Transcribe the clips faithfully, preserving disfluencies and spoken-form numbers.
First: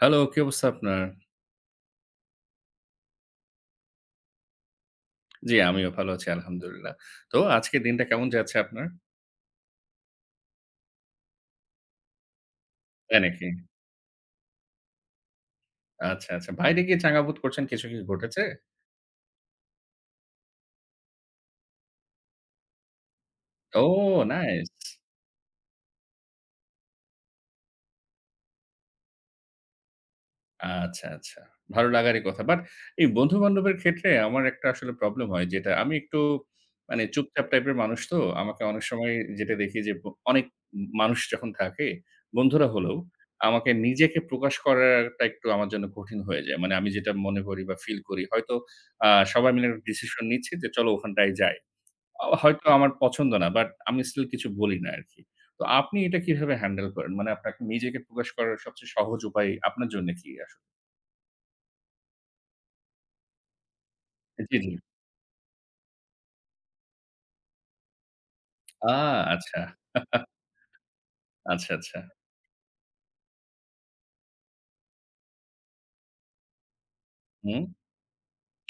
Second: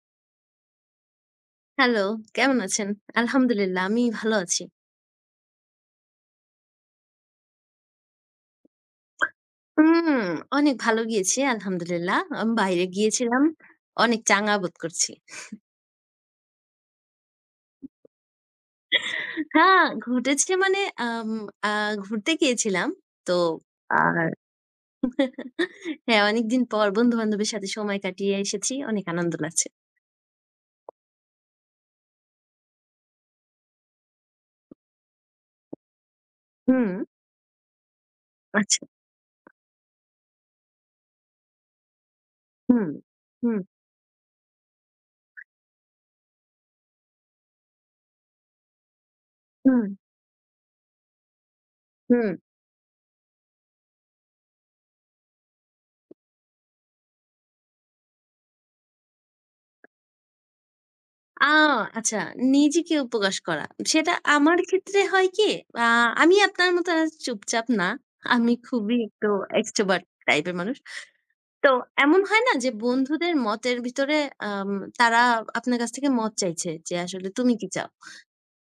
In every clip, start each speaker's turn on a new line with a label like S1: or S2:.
S1: Hello, কি অবস্থা আপনার?
S2: হ্যালো, কেমন আছেন? আলহামদুলিল্লাহ, আমি ভালো আছি।
S1: জি, আমিও ভালো আছি আলহামদুলিল্লাহ। তো আজকের দিনটা কেমন যাচ্ছে আপনার?
S2: হুম, অনেক ভালো গিয়েছি আলহামদুলিল্লাহ। আমি বাইরে
S1: তাই
S2: গিয়েছিলাম।
S1: নাকি?
S2: অনেক চাঙ্গা বোধ করছি।
S1: আচ্ছা, আচ্ছা। বাইরে গিয়ে চাঙা বোধ করছেন কিছু কি ঘটেছে?
S2: হ্যাঁ, ঘটেছে মানে আম আ ঘুরতে গিয়েছিলাম। তো
S1: ও,
S2: আর
S1: নাইস!
S2: হ্যাঁ, অনেকদিন পর বন্ধু-বান্ধবের সাথে সময় কাটিয়ে এসেছি। অনেক আনন্দ লাগছে।
S1: আচ্ছা, আচ্ছা। ভালো লাগারই কথা। বাট এই বন্ধু-বান্ধবের ক্ষেত্রে আমার একটা আসলে প্রবলেম হয় যেটা আমি একটু
S2: হুম,
S1: মানে চুপচাপ টাইপের মানুষ তো। আমাকে অনেক
S2: আচ্ছা।
S1: সময় যেটা দেখি যে ব অনেক মানুষ যখন থাকে, বন্ধুরা
S2: হুম,
S1: হলেও
S2: হুম,
S1: আমাকে নিজেকে প্রকাশ করাটা একটু আমার জন্য কঠিন হয়ে যায়। মানে আমি যেটা মনে করি বা ফিল করি হয়তো আ সবাই মিলে একটা
S2: হুম,
S1: ডিসিশন নিচ্ছি যে চলো ওখানটায় যাই। আ
S2: হুম।
S1: হয়তো আমার পছন্দ না বাট আমি স্টিল কিছু বলি না আরকি। তো আপনি এটা কিভাবে হ্যান্ডেল করেন? মানে আপনাকে নিজেকে প্রকাশ করার সবচেয়ে সহজ উপায় আপনার জন্য কি আসলে?
S2: আ আচ্ছা, নিজেকে উপকাশ করা। সেটা
S1: জি,
S2: আমার
S1: জি।
S2: ক্ষেত্রে হয় কি? আ আমি আপনার মতো আ চুপচাপ না। আমি
S1: আ
S2: খুবই একটু
S1: আচ্ছা,
S2: extrovert টাইপের মানুষ। তো
S1: আচ্ছা, আচ্ছা।
S2: এমন হয় না যে বন্ধুদের মতের ভিতরে আম তারা আপনার কাছ থেকে মত চাইছে যে আসলে তুমি
S1: হুম,
S2: কি চাও?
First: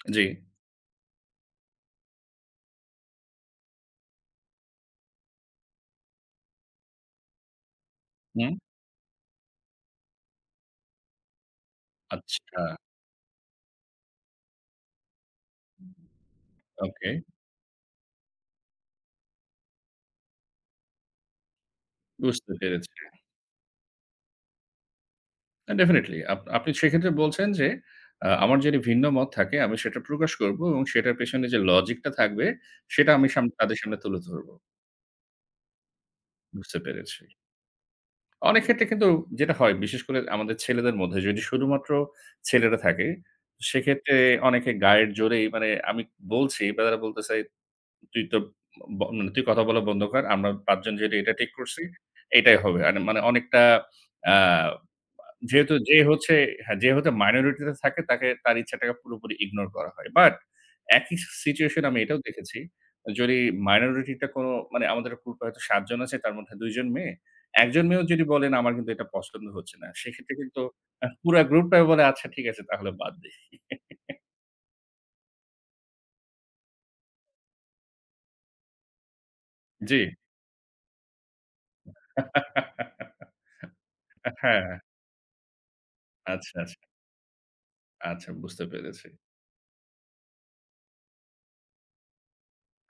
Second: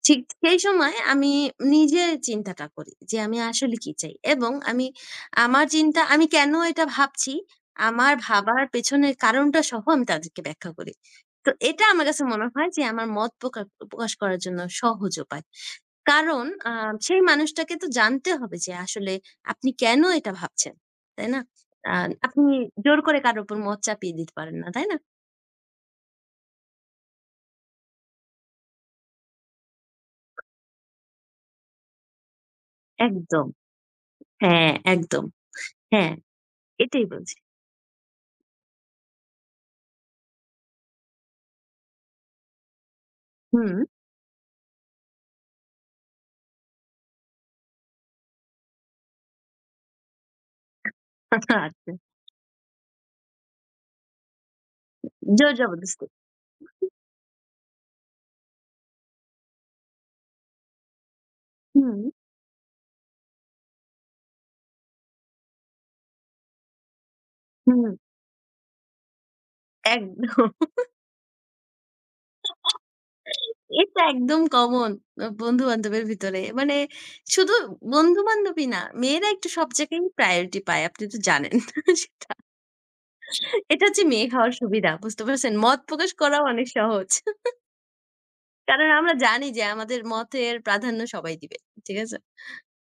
S2: ঠিক
S1: জি,
S2: সেই সময় আমি নিজে চিন্তাটা করি যে আমি আসলে কি চাই? এবং আমি আমার চিন্তা, আমি কেন এটা ভাবছি? আমার
S1: হুম,
S2: ভাবার পেছনের কারণটা সহ আমি তাদেরকে ব্যাখ্যা করি। তো এটা আমার কাছে মনে
S1: আচ্ছা,
S2: হয় যে আমার মত প্রকা প্রকাশ করার জন্য সহজ উপায়। কারণ আ
S1: ওকে,
S2: সেই মানুষটাকে তো জানতে হবে যে আসলে আপনি কেন এটা ভাবছেন, তাই না? আ আপনি
S1: বুঝতে পেরেছি।
S2: জোর করে কারো উপর মত চাপিয়ে দিতে পারেন না, তাই না?
S1: না, ডেফিনিটলি আপ আপনি সেক্ষেত্রে বলছেন যে, আ আমার যদি ভিন্ন মত থাকে আমি সেটা প্রকাশ করব এবং সেটার পেছনে যে লজিকটা থাকবে সেটা আমি সাম
S2: একদম।
S1: তাদের সামনে তুলে ধরব।
S2: হ্যাঁ, একদম। হ্যাঁ,
S1: বুঝতে
S2: এটাই
S1: পেরেছি।
S2: বলছি।
S1: অনেক ক্ষেত্রে কিন্তু যেটা হয় বিশেষ করে আমাদের ছেলেদের মধ্যে যদি শুধুমাত্র ছেলেরা থাকে,
S2: হুম।
S1: সেক্ষেত্রে অনেকে গায়ের জোরেই মানে আমি বলছি বা তারা বলতেছে তুই তো ব মানে তুই কথা বলা বন্ধ কর। আমরা পাঁচ জন যেটা এটা ঠিক
S2: আচ্ছা।
S1: করছি, এটাই হবে। আর মানে অনেকটা আ
S2: জোর
S1: যেহেতু যে
S2: জবরদস্তি।
S1: হচ্ছে হ্যাঁ, যে হচ্ছে মাইনরিটি তে থাকে তাকে তার ইচ্ছাটাকে পুরোপুরি ইগনোর করা হয়। বাট একই সিচুয়েশন আমি
S2: হুম,
S1: এটাও দেখেছি। যদি মাইনরিটি টা কোন মানে আমাদের গ্রুপে হয়তো সাত জন আছে তার মধ্যে দুই জন মেয়ে। এক
S2: হুম,
S1: জন মেয়েও যদি বলেন আমার কিন্তু এটা পছন্দ হচ্ছে না। সেক্ষেত্রে
S2: একদম।
S1: কিন্তু আ পুরা গ্রুপটাই বলে আচ্ছা ঠিক আছে তাহলে বাদ দেই।
S2: এটা একদম কমন আ বন্ধু-বান্ধবের ভিতরে। মানে শুধু বন্ধু-বান্ধবী না, মেয়েরা একটু সব
S1: জি।
S2: জায়গায় প্রায়োরিটি পায়। আপনি তো জানেন সেটা। এটা হচ্ছে মেয়ে খাওয়ার
S1: হ্যাঁ,
S2: সুবিধা। বুঝতে পারছেন? মত প্রকাশ করাও
S1: আচ্ছা,
S2: অনেক
S1: আচ্ছা।
S2: সহজ।
S1: আচ্ছা, বুঝতে
S2: কারণ
S1: পেরেছি।
S2: আমরা জানি যে আমাদের মতের প্রাধান্য সবাই দিবে। ঠিক আছে?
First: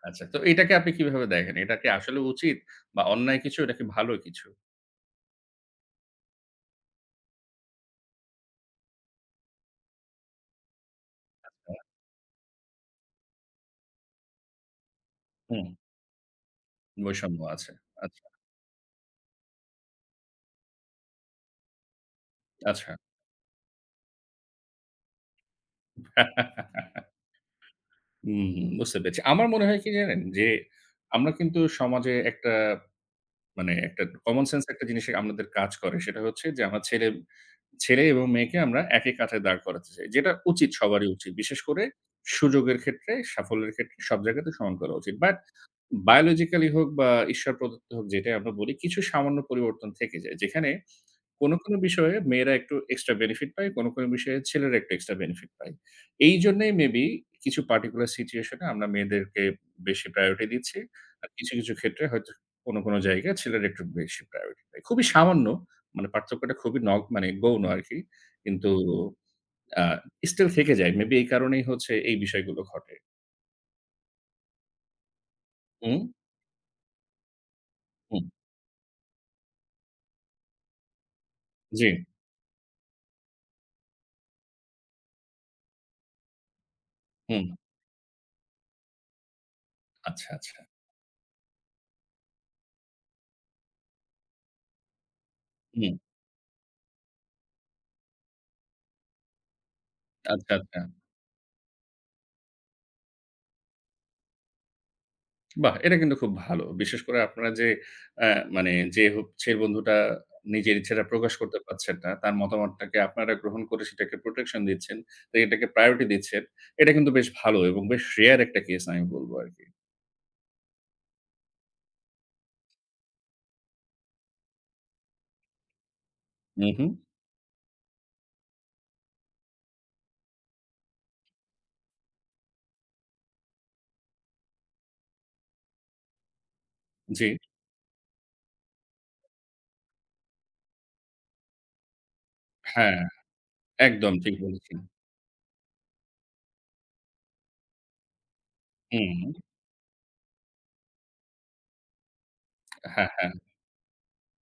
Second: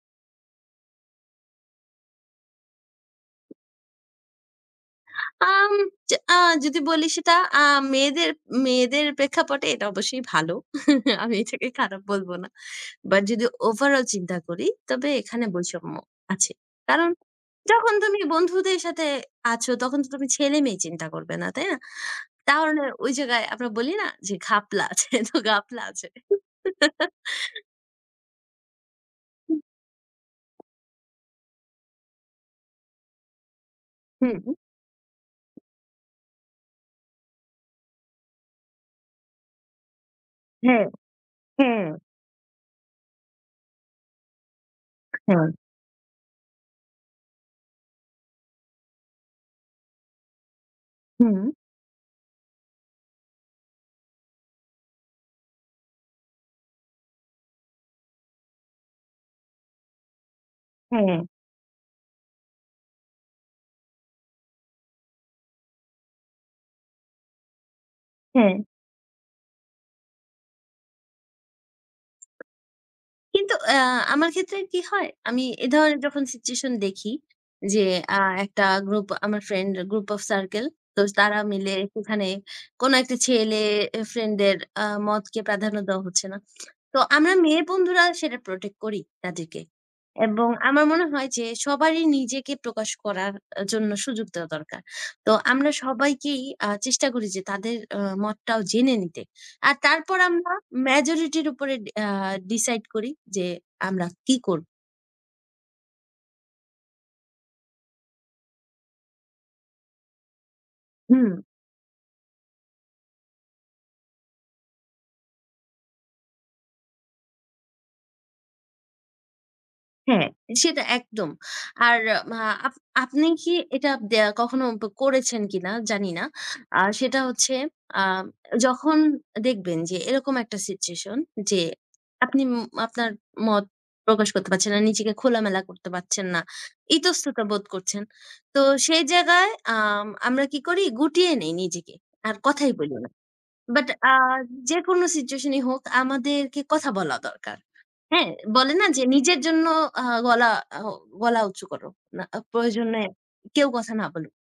S1: আচ্ছা, তো এটাকে আপনি কিভাবে দেখেন? এটা কি আসলে উচিত বা অন্যায় কিছু নাকি ভালো কিছু?
S2: আম য আ যদি বলি সেটা আ মেয়েদের মেয়েদের প্রেক্ষাপটে এটা অবশ্যই ভালো। আমি এটাকে
S1: হ্যাঁ?
S2: খারাপ বলব না। বাট যদি ওভারঅল চিন্তা করি তবে এখানে
S1: হুম,
S2: বৈষম্য আছে। কারণ
S1: বৈষম্য আছে।
S2: যখন তুমি
S1: আচ্ছা,
S2: বন্ধুদের সাথে আছো তখন তো তুমি ছেলে-মেয়ে চিন্তা করবে না, তাই না? তাহলে
S1: আচ্ছা।
S2: ওই জায়গায় আমরা বলি না যে ঘাপলা আছে তো ঘাপলা আছে।
S1: হুম, হুম, বুঝতে পেরেছি। আমার মনে হয় কি জানেন? যে আমরা কিন্তু সমাজে একটা মানে একটা
S2: হুম,
S1: কমন সেন্স একটা জিনিস আমাদের কাজ করে। সেটা হচ্ছে যে আমার ছেলে ছেলে এবং মেয়েকে আমরা একই কাঁঠায় দাঁড় করাতে চাই। যেটা উচিত
S2: হ্যাঁ,
S1: সবারই উচিত। বিশেষ করে
S2: হ্যাঁ,
S1: সুযোগের ক্ষেত্রে, সাফল্যের ক্ষেত্রে সব জায়গাতে সমান করা উচিত। বাট
S2: হ্যাঁ,
S1: বায়োলজিক্যালি হোক বা ঈশ্বর প্রদত্ত হোক যেটাই আমরা বলি, কিছু সামান্য পরিবর্তন থেকে যায়। যেখানে
S2: হুম,
S1: কোনো, কোনো বিষয়ে মেয়েরা একটু এক্সট্রা বেনিফিট পায়, কোনো, কোনো বিষয়ে ছেলেরা একটু এক্সট্রা বেনিফিট পায়। এইজন্যই মেবি কিছু পার্টিকুলার সিচুয়েশন এ আমরা মেয়েদেরকে বেশি প্রায়োরিটি দিচ্ছি।
S2: হ্যাঁ,
S1: আর কিছু, কিছু ক্ষেত্রে হয়তো কোনো, কোনো জায়গায় ছেলেরা একটু বেশি প্রায়োরিটি পায়। খুবই সামান্য মানে পার্থক্যটা খুবই নগ মানে গৌণ আরকি।
S2: হ্যাঁ।
S1: কিন্তু আ স্টিল থেকে যায়। মেবি এই কারণেই হচ্ছে এই বিষয়গুলো ঘটে।
S2: কিন্তু আ আমার ক্ষেত্রে কি হয়? আমি এ
S1: হুম,
S2: ধরনের যখন সিচুয়েশন দেখি যে আ
S1: হুম।
S2: একটা গ্রুপ আমার ফ্রেন্ড গ্রুপ অফ সার্কেল। তো তারা মিলে
S1: জি।
S2: সেখানে কোনো একটা ছেলে এ ফ্রেন্ডের আ মতকে প্রাধান্য দেওয়া হচ্ছে না। তো আমরা
S1: হুম।
S2: মেয়ে বন্ধুরা সেটা প্রোটেক্ট করি তাদেরকে।
S1: আচ্ছা,
S2: এবং
S1: আচ্ছা।
S2: আমার মনে হয় যে সবারই নিজেকে প্রকাশ করার আ জন্য সুযোগ দেওয়া দরকার। তো আমরা
S1: হুম।
S2: সবাইকেই আ চেষ্টা করি যে তাদের আ মতটাও জেনে নিতে। আর তারপর
S1: আচ্ছা,
S2: আমরা
S1: আচ্ছা।
S2: মেজরিটির উপরে ডি আ ডিসাইড করি যে আমরা কি করব।
S1: বাহ! এটা কিন্তু খুব ভালো। বিশেষ করে আপনারা যে অ্যা মানে যে হচ্ছে বন্ধুটা নিজের ইচ্ছাটা
S2: হুম,
S1: প্রকাশ করতে পারছেন না, তার মতামতটাকে আপনারা গ্রহণ করে সেটাকে প্রোটেকশন দিচ্ছেন। তো এটাকে প্রায়োরিটি দিচ্ছেন। এটা কিন্তু বেশ ভালো এবং বেশ রেয়ার একটা কেস আমি বলব আরকি।
S2: হ্যাঁ, সেটা একদম। আর মা আপ আপনি কি এটা দ্যা কখনো ব করেছেন কিনা জানি না।
S1: হু,
S2: আ
S1: হু।
S2: সেটা হচ্ছে আ যখন দেখবেন যে এরকম একটা সিচুয়েশন যে আপনি উম আপনার মত প্রকাশ করতে পারছেন না, নিজেকে খোলামেলা করতে পারছেন না,
S1: জি।
S2: ইতস্ততা বোধ করছেন। তো সেই জায়গায় আম আমরা কি করি, গুটিয়ে নেই নিজেকে। আর কথাই বলি
S1: হ্যাঁ,
S2: না। বাট আ
S1: একদম ঠিক বলেছেন।
S2: যেকোনো সিচুয়েশন ই হোক আমাদেরকে কথা বলা দরকার। হ্যাঁ? বলে না যে নিজের
S1: হুম,
S2: জন্য আ গলা আ গলা উঁচু করো। না আহ, প্রয়োজনে
S1: হ্যাঁ, হ্যাঁ।
S2: কেউ কথা না বলুক।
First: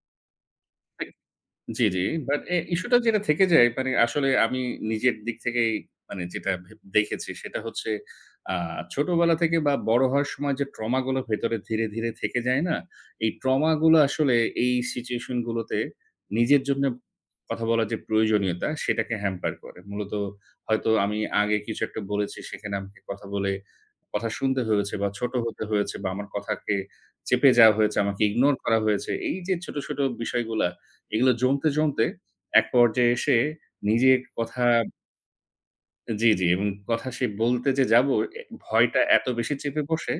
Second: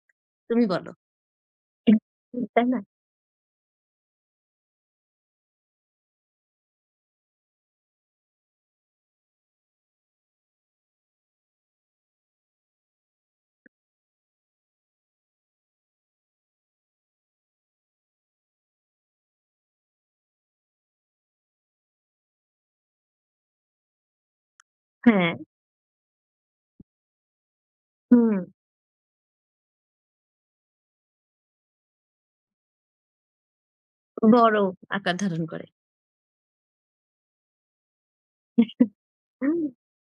S2: তুমি বলো।
S1: জি, জি। বাট এ
S2: তাই না?
S1: ইস্যুটা যেটা থেকে যায় মানে আসলে আমি নিজের দিক থেকেই মানে যেটা ভে দেখেছি সেটা হচ্ছে আ ছোটবেলা থেকে বা বড় হওয়ার সময় যে ট্রমা গুলো ভেতরে ধীরে, ধীরে থেকে যায় না? এই ট্রমা গুলো আসলে এই সিচুয়েশন গুলোতে নিজের জন্য কথা বলার যে প্রয়োজনীয়তা সেটাকে হ্যাম্পার করে। মূলত হয়তো আমি আগে কিছু একটা বলেছি সেখানে আমাকে কথা বলে কথা শুনতে হয়েছে বা
S2: হ্যাঁ।
S1: ছোট হতে হয়েছে বা আমার কথাকে চেপে যাওয়া হয়েছে, আমাকে
S2: হুম।
S1: ইগনোর করা হয়েছে। এই যে ছোট, ছোট বিষয়গুলা এগুলো জমতে, জমতে এক পর্যায়ে এসে নিজের
S2: বড়
S1: কথা
S2: আকার ধারণ করে।
S1: জি, জি এবং কথা সে বলতে যে যাব, এ ভয়টা এত বেশি
S2: হুম।
S1: চেপে বসে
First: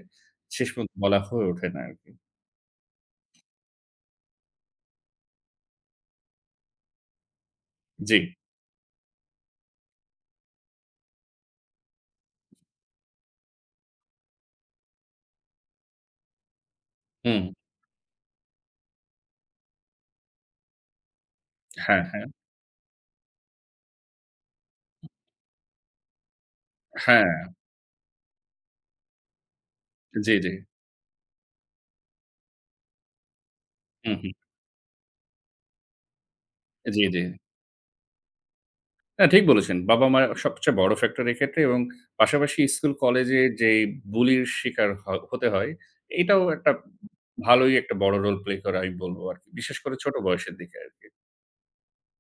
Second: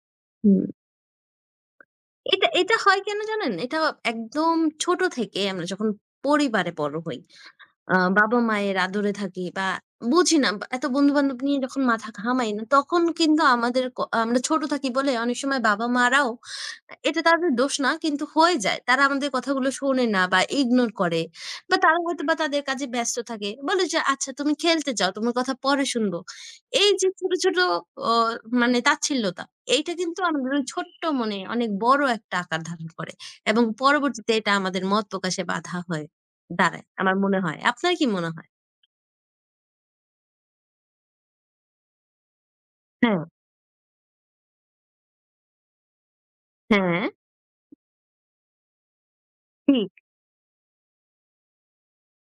S2: হুম।
S1: শেষ পর্যন্ত বলা হয়ে ওঠে না আরকি।
S2: এটা এটা হয় কেন জানেন? এটা একদম ছোট থেকে আমরা যখন পরিবারে বড় হই। আ
S1: জি।
S2: বাবা-মায়ের আদরে থাকি বা বুঝি না বা এত বন্ধু-বান্ধব নিয়ে যখন মাথা ঘামাই না, তখন কিন্তু আমাদের ক আমরা ছোট থাকি বলে অনেক সময় বাবা-মারাও এটা
S1: হুম।
S2: তাদের দোষ না কিন্তু হয়ে যায়। তারা আমাদের কথাগুলো শোনে না বা ইগনোর করে। বা তারা
S1: হ্যাঁ, হ্যাঁ।
S2: হয়তোবা তাদের কাজে ব্যস্ত থাকে। বলে যে, "আচ্ছা তুমি খেলতে যাও, তোমার কথা পরে শুনবো।" এই যে
S1: হ্যাঁ।
S2: ছোট, ছোট অ মানে তাচ্ছিল্যতা, এইটা কিন্তু
S1: জি, জি।
S2: আমাদের ওই ছোট্ট মনে অনেক বড় একটা আকার ধারণ করে এবং
S1: হুম, হুম।
S2: পরবর্তীতে এটা আমাদের মত প্রকাশে বাধা হয়ে দাঁড়ায়,
S1: জি,
S2: আমার
S1: জি।
S2: মনে হয়। আপনার কি মনে হয়?
S1: না, ঠিক বলেছেন। বাবা-মা সবচেয়ে বড় ফ্যাক্টর এক্ষেত্রে এবং পাশাপাশি স্কুল
S2: হ্যাঁ,
S1: কলেজে যেই বুলির শিকার হ হতে হয়, এটাও একটা
S2: হ্যাঁ,
S1: ভালোই একটা বড় রোল প্লে করে আমি বলব আরকি। বিশেষ
S2: ঠিক।
S1: করে ছোট বয়সের দিকে আরকি।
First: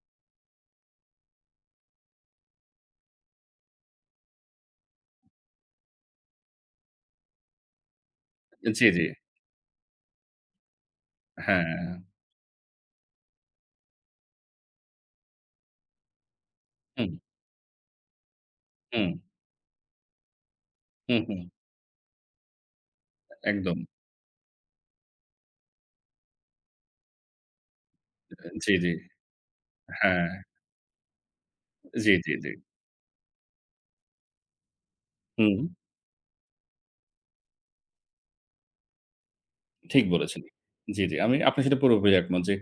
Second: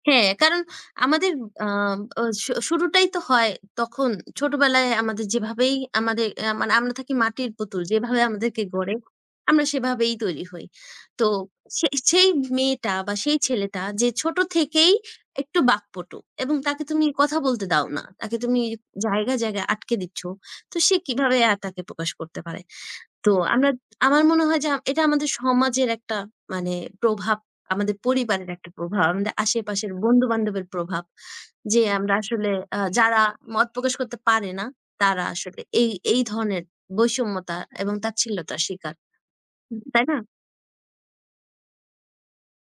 S2: হ্যাঁ, কারণ আমাদের আম আ শু শুরুটাই তো হয় তখন ছোটবেলায় আমাদের যেভাবেই আমাদের আ মানে আমরা থাকি মাটির পুতুল। যেভাবে আমাদেরকে
S1: জি,
S2: গড়ে,
S1: জি।
S2: আমরা সেভাবেই তৈরি হই। তো
S1: হ্যাঁ।
S2: সে সেই মেয়েটা বা সেই ছেলেটা যে ছোট থেকেই একটু বাকপটু এবং তাকে তুমি
S1: হুম,
S2: কথা বলতে দাও না। তাকে তুমি
S1: হুম।
S2: জায়গায়, জায়গায় আটকে দিচ্ছ। তো সে
S1: হুম,
S2: কিভাবে
S1: হুম।
S2: আর তাকে প্রকাশ করতে পারে? তো আমরা
S1: একদম।
S2: আমার মনে হয় যে আ এটা আমাদের সমাজের একটা মানে প্রভাব, আমাদের পরিবারের একটা
S1: জি, জি।
S2: প্রভাব, আমাদের আশেপাশের
S1: হ্যাঁ।
S2: বন্ধু-বান্ধবের প্রভাব। যে
S1: জি,
S2: আমরা
S1: জি, জি।
S2: আসলে আ যারা মত প্রকাশ করতে পারে না, তারা
S1: হুম,
S2: আসলে এই, এই ধরনের বৈষম্যতা এবং তাচ্ছিল্যতার শিকার।
S1: ঠিক
S2: তাই না?
S1: বলেছেন। জি, জি। আমি আপনার সাথে পুরোপুরি একমত যে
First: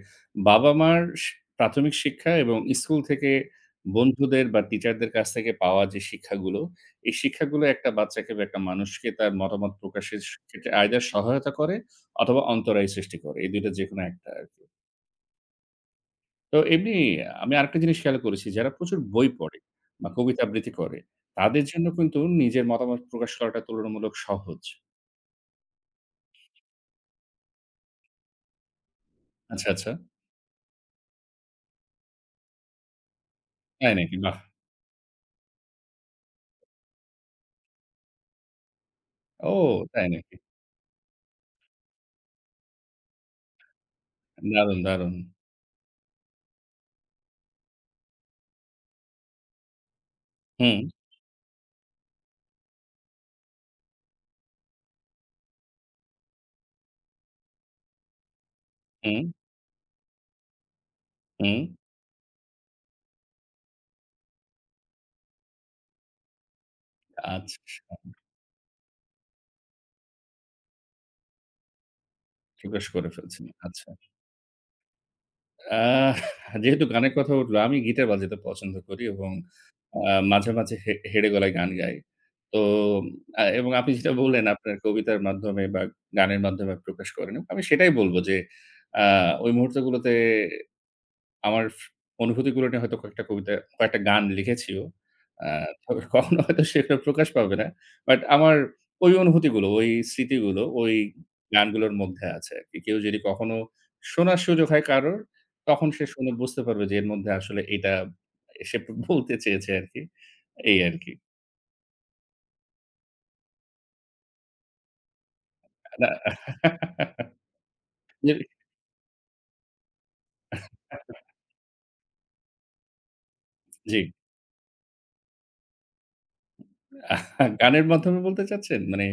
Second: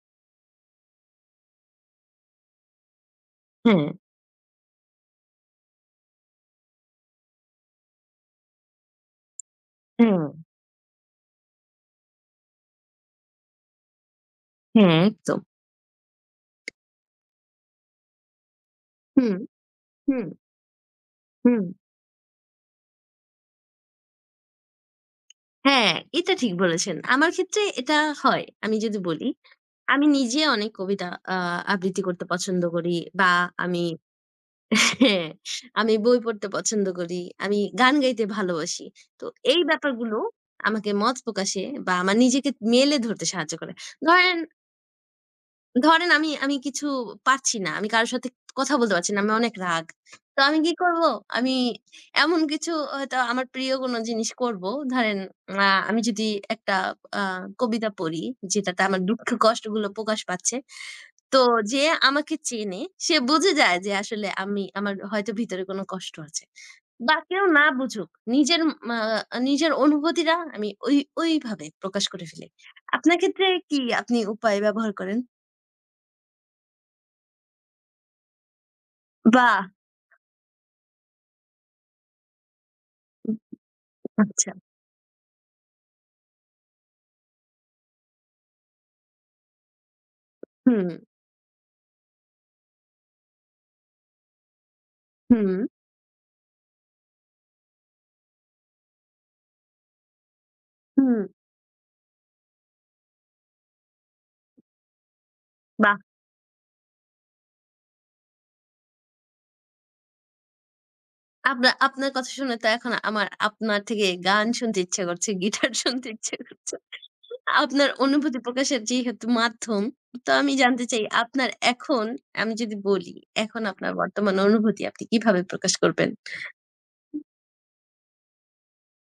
S1: বাবা-মার শি প্রাথমিক শিক্ষা এবং স্কুল থেকে
S2: হ্যাঁ,
S1: বন্ধুদের বা টিচারদের কাছ থেকে পাওয়া যে শিক্ষাগুলো, এই শিক্ষাগুলো একটা বাচ্চাকে বা একটা মানুষকে তার মতামত প্রকাশের
S2: হ্যাঁ,
S1: স ক্ষেত্রে either সহায়তা করে অথবা অন্তরায় সৃষ্টি করে। এই দুই টা যেকোনো একটা আরকি।
S2: হ্যাঁ, একদম।
S1: তো এমনি আমি আরেকটা জিনিস খেয়াল করেছি যারা প্রচুর বই
S2: হুম,
S1: পড়ে বা
S2: হুম,
S1: কবিতা আবৃত্তি করে, তাদের
S2: হুম।
S1: জন্য কিন্তু নিজের মতামত প্রকাশ করাটা তুলনামূলক সহজ।
S2: হ্যাঁ, এটা ঠিক বলেছেন। আমার ক্ষেত্রে এটা হয়। আমি যদি বলি,
S1: আচ্ছা, আচ্ছা।
S2: আমি নিজে অনেক কবিতা আ আবৃত্তি করতে পছন্দ করি বা আমি
S1: তাই নাকি? বাহ!
S2: হ্যাঁ, আমি বই পড়তে পছন্দ করি। আমি গান গাইতে ভালোবাসি। তো
S1: ও,
S2: এই
S1: তাই
S2: ব্যাপারগুলো
S1: নাকি?
S2: আমাকে মত প্রকাশে বা আমার নিজেকে মেলে ধরতে সাহায্য করে। ধরেন
S1: দারুণ, দারুণ।
S2: ধরেন আমি আমি কিছু পারছি না। আমি কারো সাথে কথা বলতে পারছি না। আমি অনেক রাগ। তো আমি কি
S1: হুম,
S2: করব? আমি এমন কিছু হয়তো আমার প্রিয় কোনো জিনিস করব। ধরেন আ আমি যদি একটা আ কবিতা পড়ি যেটাতে আমার
S1: হুম,
S2: দুঃখ কষ্টগুলো প্রকাশ পাচ্ছে। তো
S1: হুম।
S2: যে আমাকে চেনে সে বুঝে যায় যে আসলে আমি আমার হয়তো ভিতরে কোনো কষ্ট আছে। বা কেউ না
S1: আচ্ছা,
S2: বুঝুক
S1: আচ্ছা।
S2: নিজের মা নিজের অনুভূতিরা আমি ওই ওইভাবে প্রকাশ করে ফেলি।
S1: প্রকাশ করে
S2: আপনার
S1: ফেলছেন।
S2: ক্ষেত্রে কি
S1: আচ্ছা।
S2: আপনি উপায় ব্যবহার করেন?
S1: আহ যেহেতু গানের কথা উঠলো, আমি গিটার বাজাতে পছন্দ করি এবং
S2: বাহ!
S1: আ মাঝে, মাঝে হে হেঁড়ে গলায় গান গাই। তো
S2: উম
S1: আ এবং আপনি যেটা বললেন
S2: আচ্ছা।
S1: আপনার কবিতার মাধ্যমে বা গানের মাধ্যমে প্রকাশ করেন। আমি সেটাই বলব যে আ ওই মুহূর্তগুলোতে
S2: হুম,
S1: আমার ফ অনুভূতিগুলো নিয়ে হয়তো কয়েকটা কবিতা, কয়েকটা গান লিখেছিও। আ
S2: হুম,
S1: তবে কখনো হয়তো সেটা প্রকাশ পাবে না। বাট আমার ওই অনুভূতিগুলো, ওই স্মৃতিগুলো, ওই
S2: হুম।
S1: গানগুলোর মধ্যে আছে আরকি। কেউ যদি কখনো শোনার সুযোগ হয় কারোর, তখন
S2: বাহ!
S1: সে শুনে বুঝতে পারবে যে এর মধ্যে আসলে এটা সে বলতে চেয়েছে আরকি। এই আরকি।
S2: আপনা আপনার কথা শুনে তো এখন আমার আপনার থেকে গান শুনতে ইচ্ছে করছে, গিটার শুনতে
S1: না।
S2: ইচ্ছে করছে। আপনার অনুভূতি প্রকাশের যেহেতু মাধ্যম, তো আমি জানতে চাই আপনার এখন আমি যদি বলি, এখন আপনার
S1: জি,
S2: বর্তমান অনুভূতি আপনি কিভাবে প্রকাশ করবেন?
S1: গানের মাধ্যমে বলতে চাচ্ছেন? মানে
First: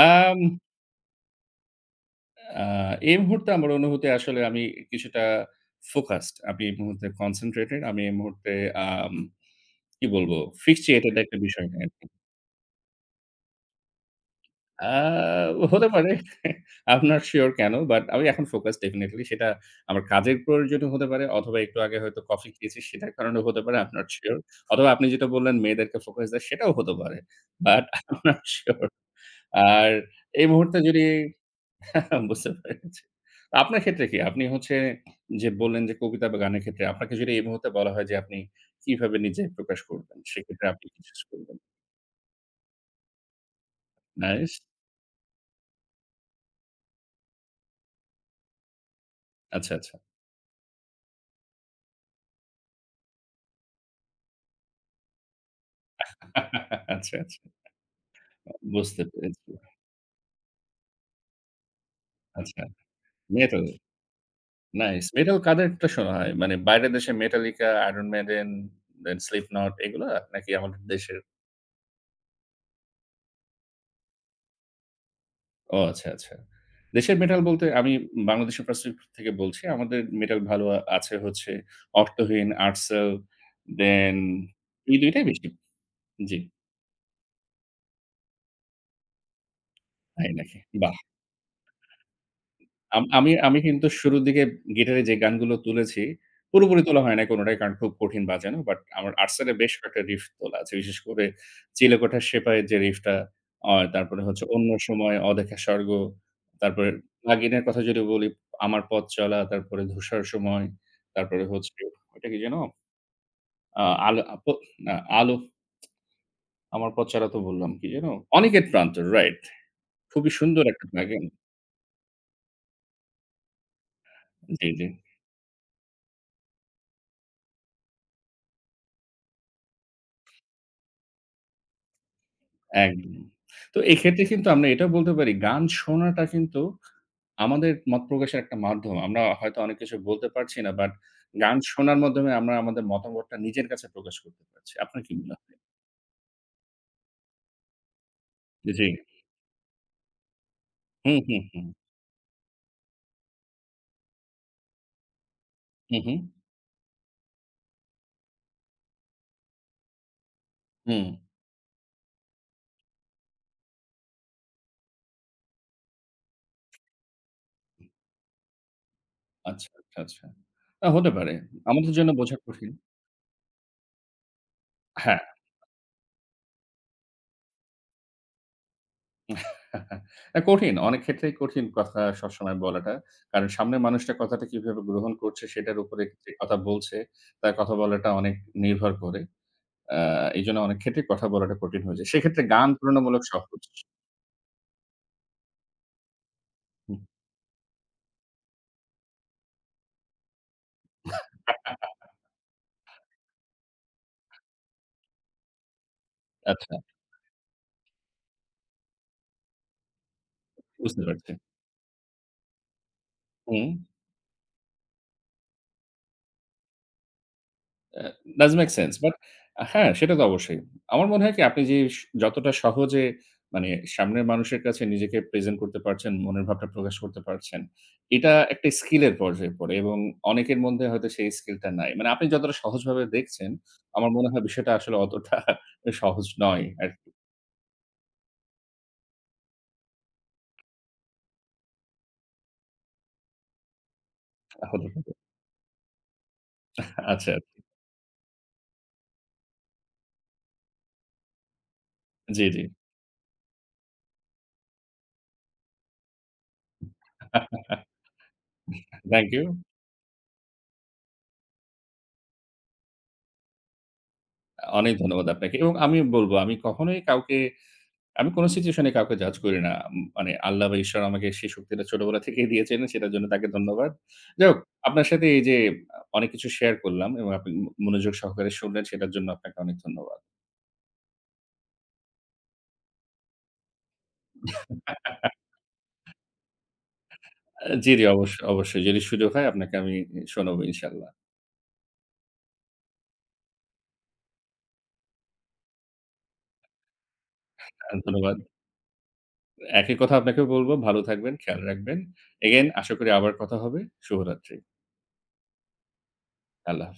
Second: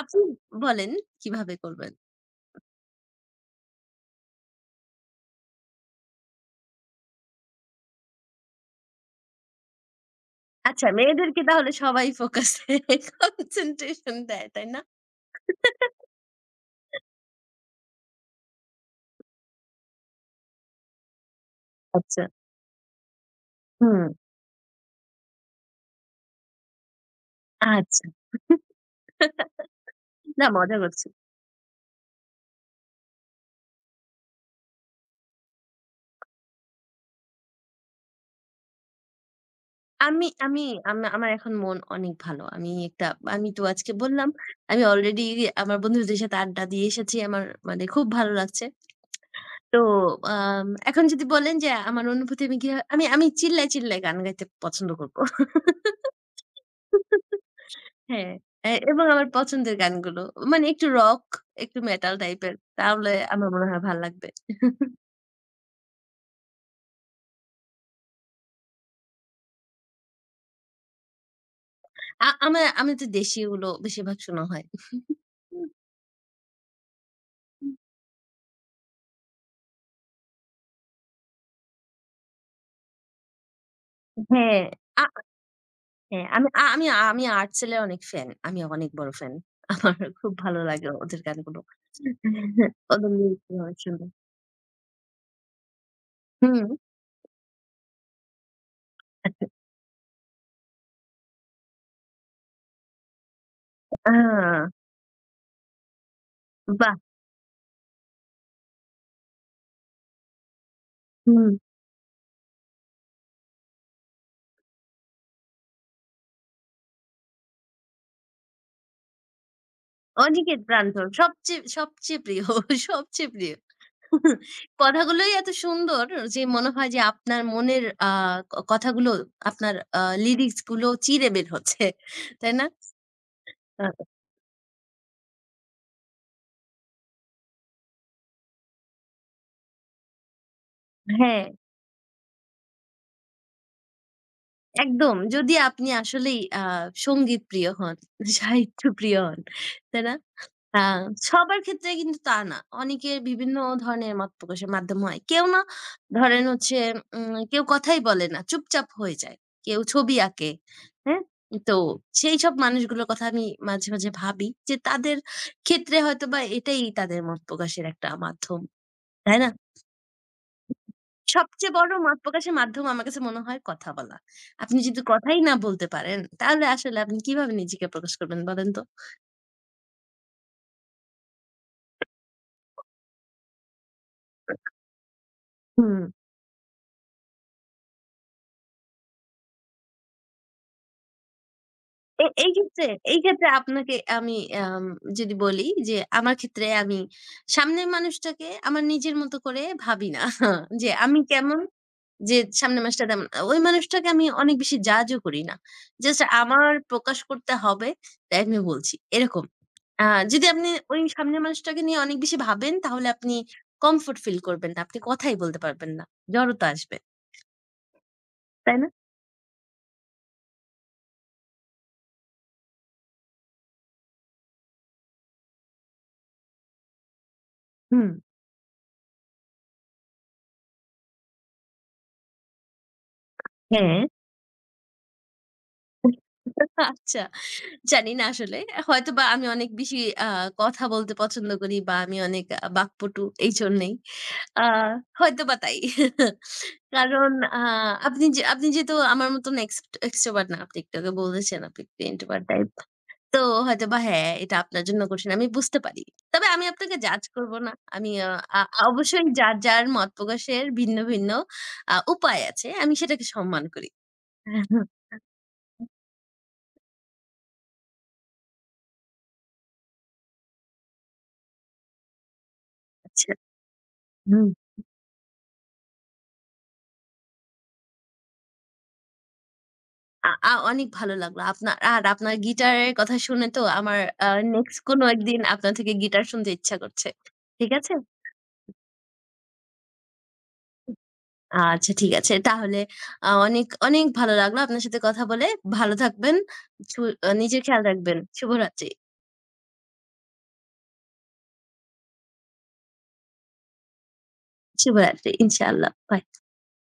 S2: আপনি
S1: আম
S2: বলেন কিভাবে করবেন?
S1: আ এই মুহূর্তে আমার অনুভূতি আসলে আমি কিছুটা ফোকাসড। আমি এই মুহূর্তে কনসেনট্রেটেড। আমি এই মুহূর্তে আম কি বলবো?
S2: আচ্ছা,
S1: ফিক্সিয়েটেড একটা
S2: মেয়েদেরকে
S1: বিষয়
S2: তাহলে
S1: নিয়ে আরকি।
S2: সবাই ফোকাসে কনসেনট্রেশন দেয়, তাই না?
S1: আ হতে পারে। I'm not sure কেন? বাট আমি এখন ফোকাসড ডেফিনিটলি। সেটা আমার কাজের প্রয়োজনে হতে পারে অথবা একটু আগে হয়তো
S2: আচ্ছা।
S1: কফি খেয়েছি সেটার কারণেও হতে পারে। I'm not
S2: hmm,
S1: sure. অথবা আপনি যেটা বললেন মেয়েদেরকে ফোকাস দেয় সেটাও হতে পারে। বাট
S2: আচ্ছা।
S1: I'm not sure. আর এই
S2: না মজা
S1: মুহূর্তে যদি
S2: করছি।
S1: হ্যাঁ, বুঝতে পেরেছি। আপনার ক্ষেত্রে কি? আপনি হচ্ছে যে বললেন যে কবিতা বা গানের ক্ষেত্রে আপনাকে যদি এই মুহূর্তে বলা হয় যে আপনি কিভাবে নিজে প্রকাশ করবেন?
S2: আমি আমি
S1: সেক্ষেত্রে আপনি কি
S2: আমা
S1: চুজ
S2: আমার এখন
S1: করবেন?
S2: মন অনেক ভালো। আমি একটা আমি তো আজকে বললাম,
S1: নাইস।
S2: আমি অলরেডি আমার বন্ধুদের সাথে আড্ডা দিয়ে এসেছি। আমার মানে খুব ভালো লাগছে।
S1: আচ্ছা,
S2: তো
S1: আচ্ছা।
S2: আম এখন যদি বলেন যে আমার অনুভূতি আমি কিভাবে আমি আমি চিল্লায়, চিল্লায় গান গাইতে পছন্দ করব।
S1: আচ্ছা, আচ্ছা।
S2: হ্যাঁ, এ
S1: বুঝতে
S2: এবং আমার
S1: পেরেছি।
S2: পছন্দের গানগুলো। মানে একটু রক, একটু মেটাল টাইপের।
S1: আচ্ছা।
S2: তাহলে আমার
S1: মেটাল।
S2: মনে হয় ভাল লাগবে।
S1: নাইস। মেটাল কাদেরটা শোনা হয়? মানে বাইরের দেশে Metallica, Iron Maiden, then Slipknot এগুলা? নাকি আমাদের দেশের?
S2: আ আমা আমি তো দেশীয়গুলো বেশিরভাগ শোনা হয়।
S1: ও, আচ্ছা, আচ্ছা। দেশের মেটাল বলতে আমি বাংলাদেশের পার্সপেক্টিভ থেকে বলছি। আমাদের মেটাল ভালো আ আছে হচ্ছে অর্থহীন, আর্টসেল, দেন
S2: হ্যাঁ,
S1: এই
S2: আ
S1: দুটোই টাই বেশি।
S2: হ্যাঁ,
S1: জি,
S2: আমি আ আমি আমি আর্টসেলের অনেক ফ্যান। আমি অনেক বড় ফ্যান। আমার
S1: তাই
S2: খুব
S1: নাকি?
S2: ভালো লাগে
S1: বাহ!
S2: ওদের গানগুলো।
S1: আম
S2: ওদের
S1: আমি আমি
S2: লিরিক্সগুলো অনেক
S1: কিন্তু
S2: সুন্দর।
S1: শুরুর দিকে গিটারে যে গানগুলো তুলেছি,
S2: হুম।
S1: পুরোপুরি তোলা হয় নাই কোনটাই কারণ খুব কঠিন বাজানো। বাট আমার আর্টসেলের বেশ কয়েকটা রিফ তোলা আছে। বিশেষ করে চিলেকোঠার সেপাইয়ের যে রিফটা, আ
S2: আ
S1: তারপরে হচ্ছে অন্য সময়, অদেখা স্বর্গ, তারপরে
S2: বাহ!
S1: নাগিনের কথা যদি বলি, আমার পথ চলা, তারপরে ধূসর সময়, তারপরে
S2: হুম।
S1: হচ্ছে ওইটা কি যেন? আ আলো আ প না, আলো আমার পথ চলা তো বললাম। কি যেন? অনিকেত প্রান্তর, রাইট। খুবই
S2: অনিকেত
S1: সুন্দর একটা
S2: প্রান্তর
S1: গান।
S2: সবচেয়ে সবচেয়ে প্রিয়, সবচেয়ে প্রিয়।
S1: জি, জি।
S2: কথাগুলোই এত সুন্দর যে মনে হয় যে আপনার মনের আ ক কথাগুলো আপনার আ লিরিক্স গুলো চিরে বের হচ্ছে। তাই না?
S1: একদম। তো
S2: আ
S1: এক্ষেত্রে কিন্তু আমরা এটাও বলতে পারি, গান শোনাটা কিন্তু আমাদের মত প্রকাশের একটা মাধ্যম। আমরা হয়তো অনেক কিছু বলতে পারছি না, বাট
S2: হ্যাঁ,
S1: গান শোনার মাধ্যমে আমরা আমাদের মতামতটা নিজের কাছে প্রকাশ করতে পারছি। আপনার কি
S2: একদম।
S1: মনে
S2: যদি
S1: হয়?
S2: আপনি আসলেই আ সংগীত প্রিয় হন, সাহিত্য
S1: জি।
S2: প্রিয় হন। তাই না? হ্যাঁ,
S1: হুম, হুম,
S2: সবার
S1: হুম।
S2: ক্ষেত্রে কিন্তু তা না। অনেকের বিভিন্ন ধরনের মত প্রকাশের মাধ্যম হয়। কেউ না
S1: হু, হু।
S2: ধরেন হচ্ছে উম কেউ কথাই বলে না, চুপচাপ হয়ে যায়। কেউ ছবি আঁকে,
S1: হুম।
S2: হ্যাঁ? তো সেইসব মানুষগুলোর কথা আমি মাঝে, মাঝে ভাবি যে তাদের ক্ষেত্রে হয়তোবা এটাই তাদের মত প্রকাশের একটা মাধ্যম। তাই না?
S1: আচ্ছা, আচ্ছা, আচ্ছা। আ হতে পারে।
S2: সবচেয়ে
S1: আমাদের
S2: বড়
S1: জন্য
S2: মত
S1: বোঝা
S2: প্রকাশের
S1: কঠিন।
S2: মাধ্যম আমার কাছে মনে হয় কথা বলা। আপনি যদি
S1: হ্যাঁ।
S2: কথাই না বলতে পারেন, তাহলে আসলে আপনি কিভাবে নিজেকে প্রকাশ করবেন বলেন তো?
S1: না, কঠিন। অনেক ক্ষেত্রেই কঠিন কথা সবসময় বলাটা। কারণ সামনের মানুষটা কথাটা কিভাবে গ্রহণ করছে সেটার উপরে
S2: হুম।
S1: যে কথা বলছে, তার কথা বলাটা অনেক নির্ভর করে। আ এইজন্য অনেক ক্ষেত্রে কথা বলাটা কঠিন হয়ে যায়।
S2: এ
S1: সেক্ষেত্রে
S2: এই
S1: গান
S2: ক্ষেত্রে এই
S1: তুলনামূলক
S2: ক্ষেত্রে
S1: সহজ।
S2: আপনাকে আমি আম যদি বলি যে আমার ক্ষেত্রে আমি
S1: হুম।
S2: সামনের মানুষটাকে আমার নিজের মতো করে ভাবি না। যে আমি কেমন, যে সামনের মানুষটা তেমন। ওই মানুষটাকে আমি অনেক বেশি জাজও করি না। জাস্ট আমার
S1: আচ্ছা,
S2: প্রকাশ করতে হবে তাই আমি বলছি। এরকম। আ যদি আপনি ওই
S1: বুঝতে পারছি।
S2: সামনের মানুষটাকে নিয়ে অনেক বেশি ভাবেন তাহলে আপনি
S1: হুম,
S2: কমফোর্ট ফিল করবেন না। আপনি কথাই বলতে পারবেন না। জড়তা আসবে।
S1: আ does make
S2: তাই না?
S1: sense বাট হ্যাঁ, সেটা তো অবশ্যই। আমার মনে হয় কি আপনি যে স যতটা সহজে মানে সামনের মানুষের কাছে নিজেকে প্রেজেন্ট করতে পারছেন, মনের ভাবটা প্রকাশ করতে পারছেন,
S2: হুম।
S1: এটা একটা স্কিলের পর্যায়ে পড়ে এবং অনেকের মধ্যে হয়তো সেই স্কিলটা নাই। মানে আপনি যতটা সহজভাবে দেখছেন,
S2: হ্যাঁ।
S1: আমার মনে হয় বিষয়টা আসলে অতটা সহজ নয় আরকি।
S2: আচ্ছা। জানি না আসলে। হয়তোবা আমি অনেক বেশি আ কথা বলতে পছন্দ করি বা আমি অনেক আ বাকপটু এইজন্যেই। আ
S1: আচ্ছা,
S2: হয়তোবা তাই।
S1: আচ্ছা।
S2: কারণ আ আপনি যে আপনি যেহেতু আমার মতন এক্স extrovert না। আপনি একটু আগে বলেছেন আপনি একটু
S1: জি,
S2: introvert টাইপ। তো হয়তোবা হ্যাঁ, এটা আপনার জন্য কঠিন। আমি বুঝতে পারি। তবে আমি আপনাকে জাজ
S1: জি।
S2: করব না। আমি আ আ অবশ্যই
S1: থ্যাংক ইউ।
S2: যার, যার মত প্রকাশের ভিন্ন, ভিন্ন আ উপায় আছে। আমি সেটাকে সম্মান করি।
S1: অনেক ধন্যবাদ আপনাকে। এবং আমি বলব আমি কখনোই কাউকে আমি কোন সিচুয়েশন এ কাউকে জাজ করি না। উম মানে আল্লাহ বা ঈশ্বর আমাকে সেই শক্তিটা ছোটবেলা থেকেই দিয়েছেন সেটার জন্য
S2: আচ্ছা।
S1: তাকে ধন্যবাদ। যাই
S2: হুম।
S1: হোক আপনার সাথে এই যে অনেক কিছু শেয়ার করলাম এবং আপনি ম মনোযোগ সহকারে শুনলেন সেটার জন্য আপনাকে অনেক ধন্যবাদ।
S2: আ আ অনেক ভালো লাগলো। আপনার আর আপনার গিটারের কথা শুনে তো আমার আ নেক্সট কোনো একদিন আপনার থেকে গিটার শুনতে ইচ্ছা করছে। ঠিক
S1: জি,
S2: আছে?
S1: জি, অবশ্যই, অবশ্যই। যদি সুযোগ হয় আপনাকে আমি ই শোনাবো ইনশাআল্লাহ।
S2: আচ্ছা ঠিক আছে। তাহলে আ অনেক, অনেক ভালো লাগলো আপনার সাথে কথা বলে। ভালো থাকবেন। সু আ নিজের খেয়াল
S1: আ
S2: রাখবেন।
S1: ধন্যবাদ।
S2: শুভরাত্রি,
S1: একই কথা আপনাকেও বলব। ভালো থাকবেন, খেয়াল রাখবেন। এগেইন আশা করি আবার কথা হবে। শুভরাত্রি।
S2: শুভরাত্রি। ইনশাআল্লাহ। বাই।
S1: আল্লাহ হাফেজ।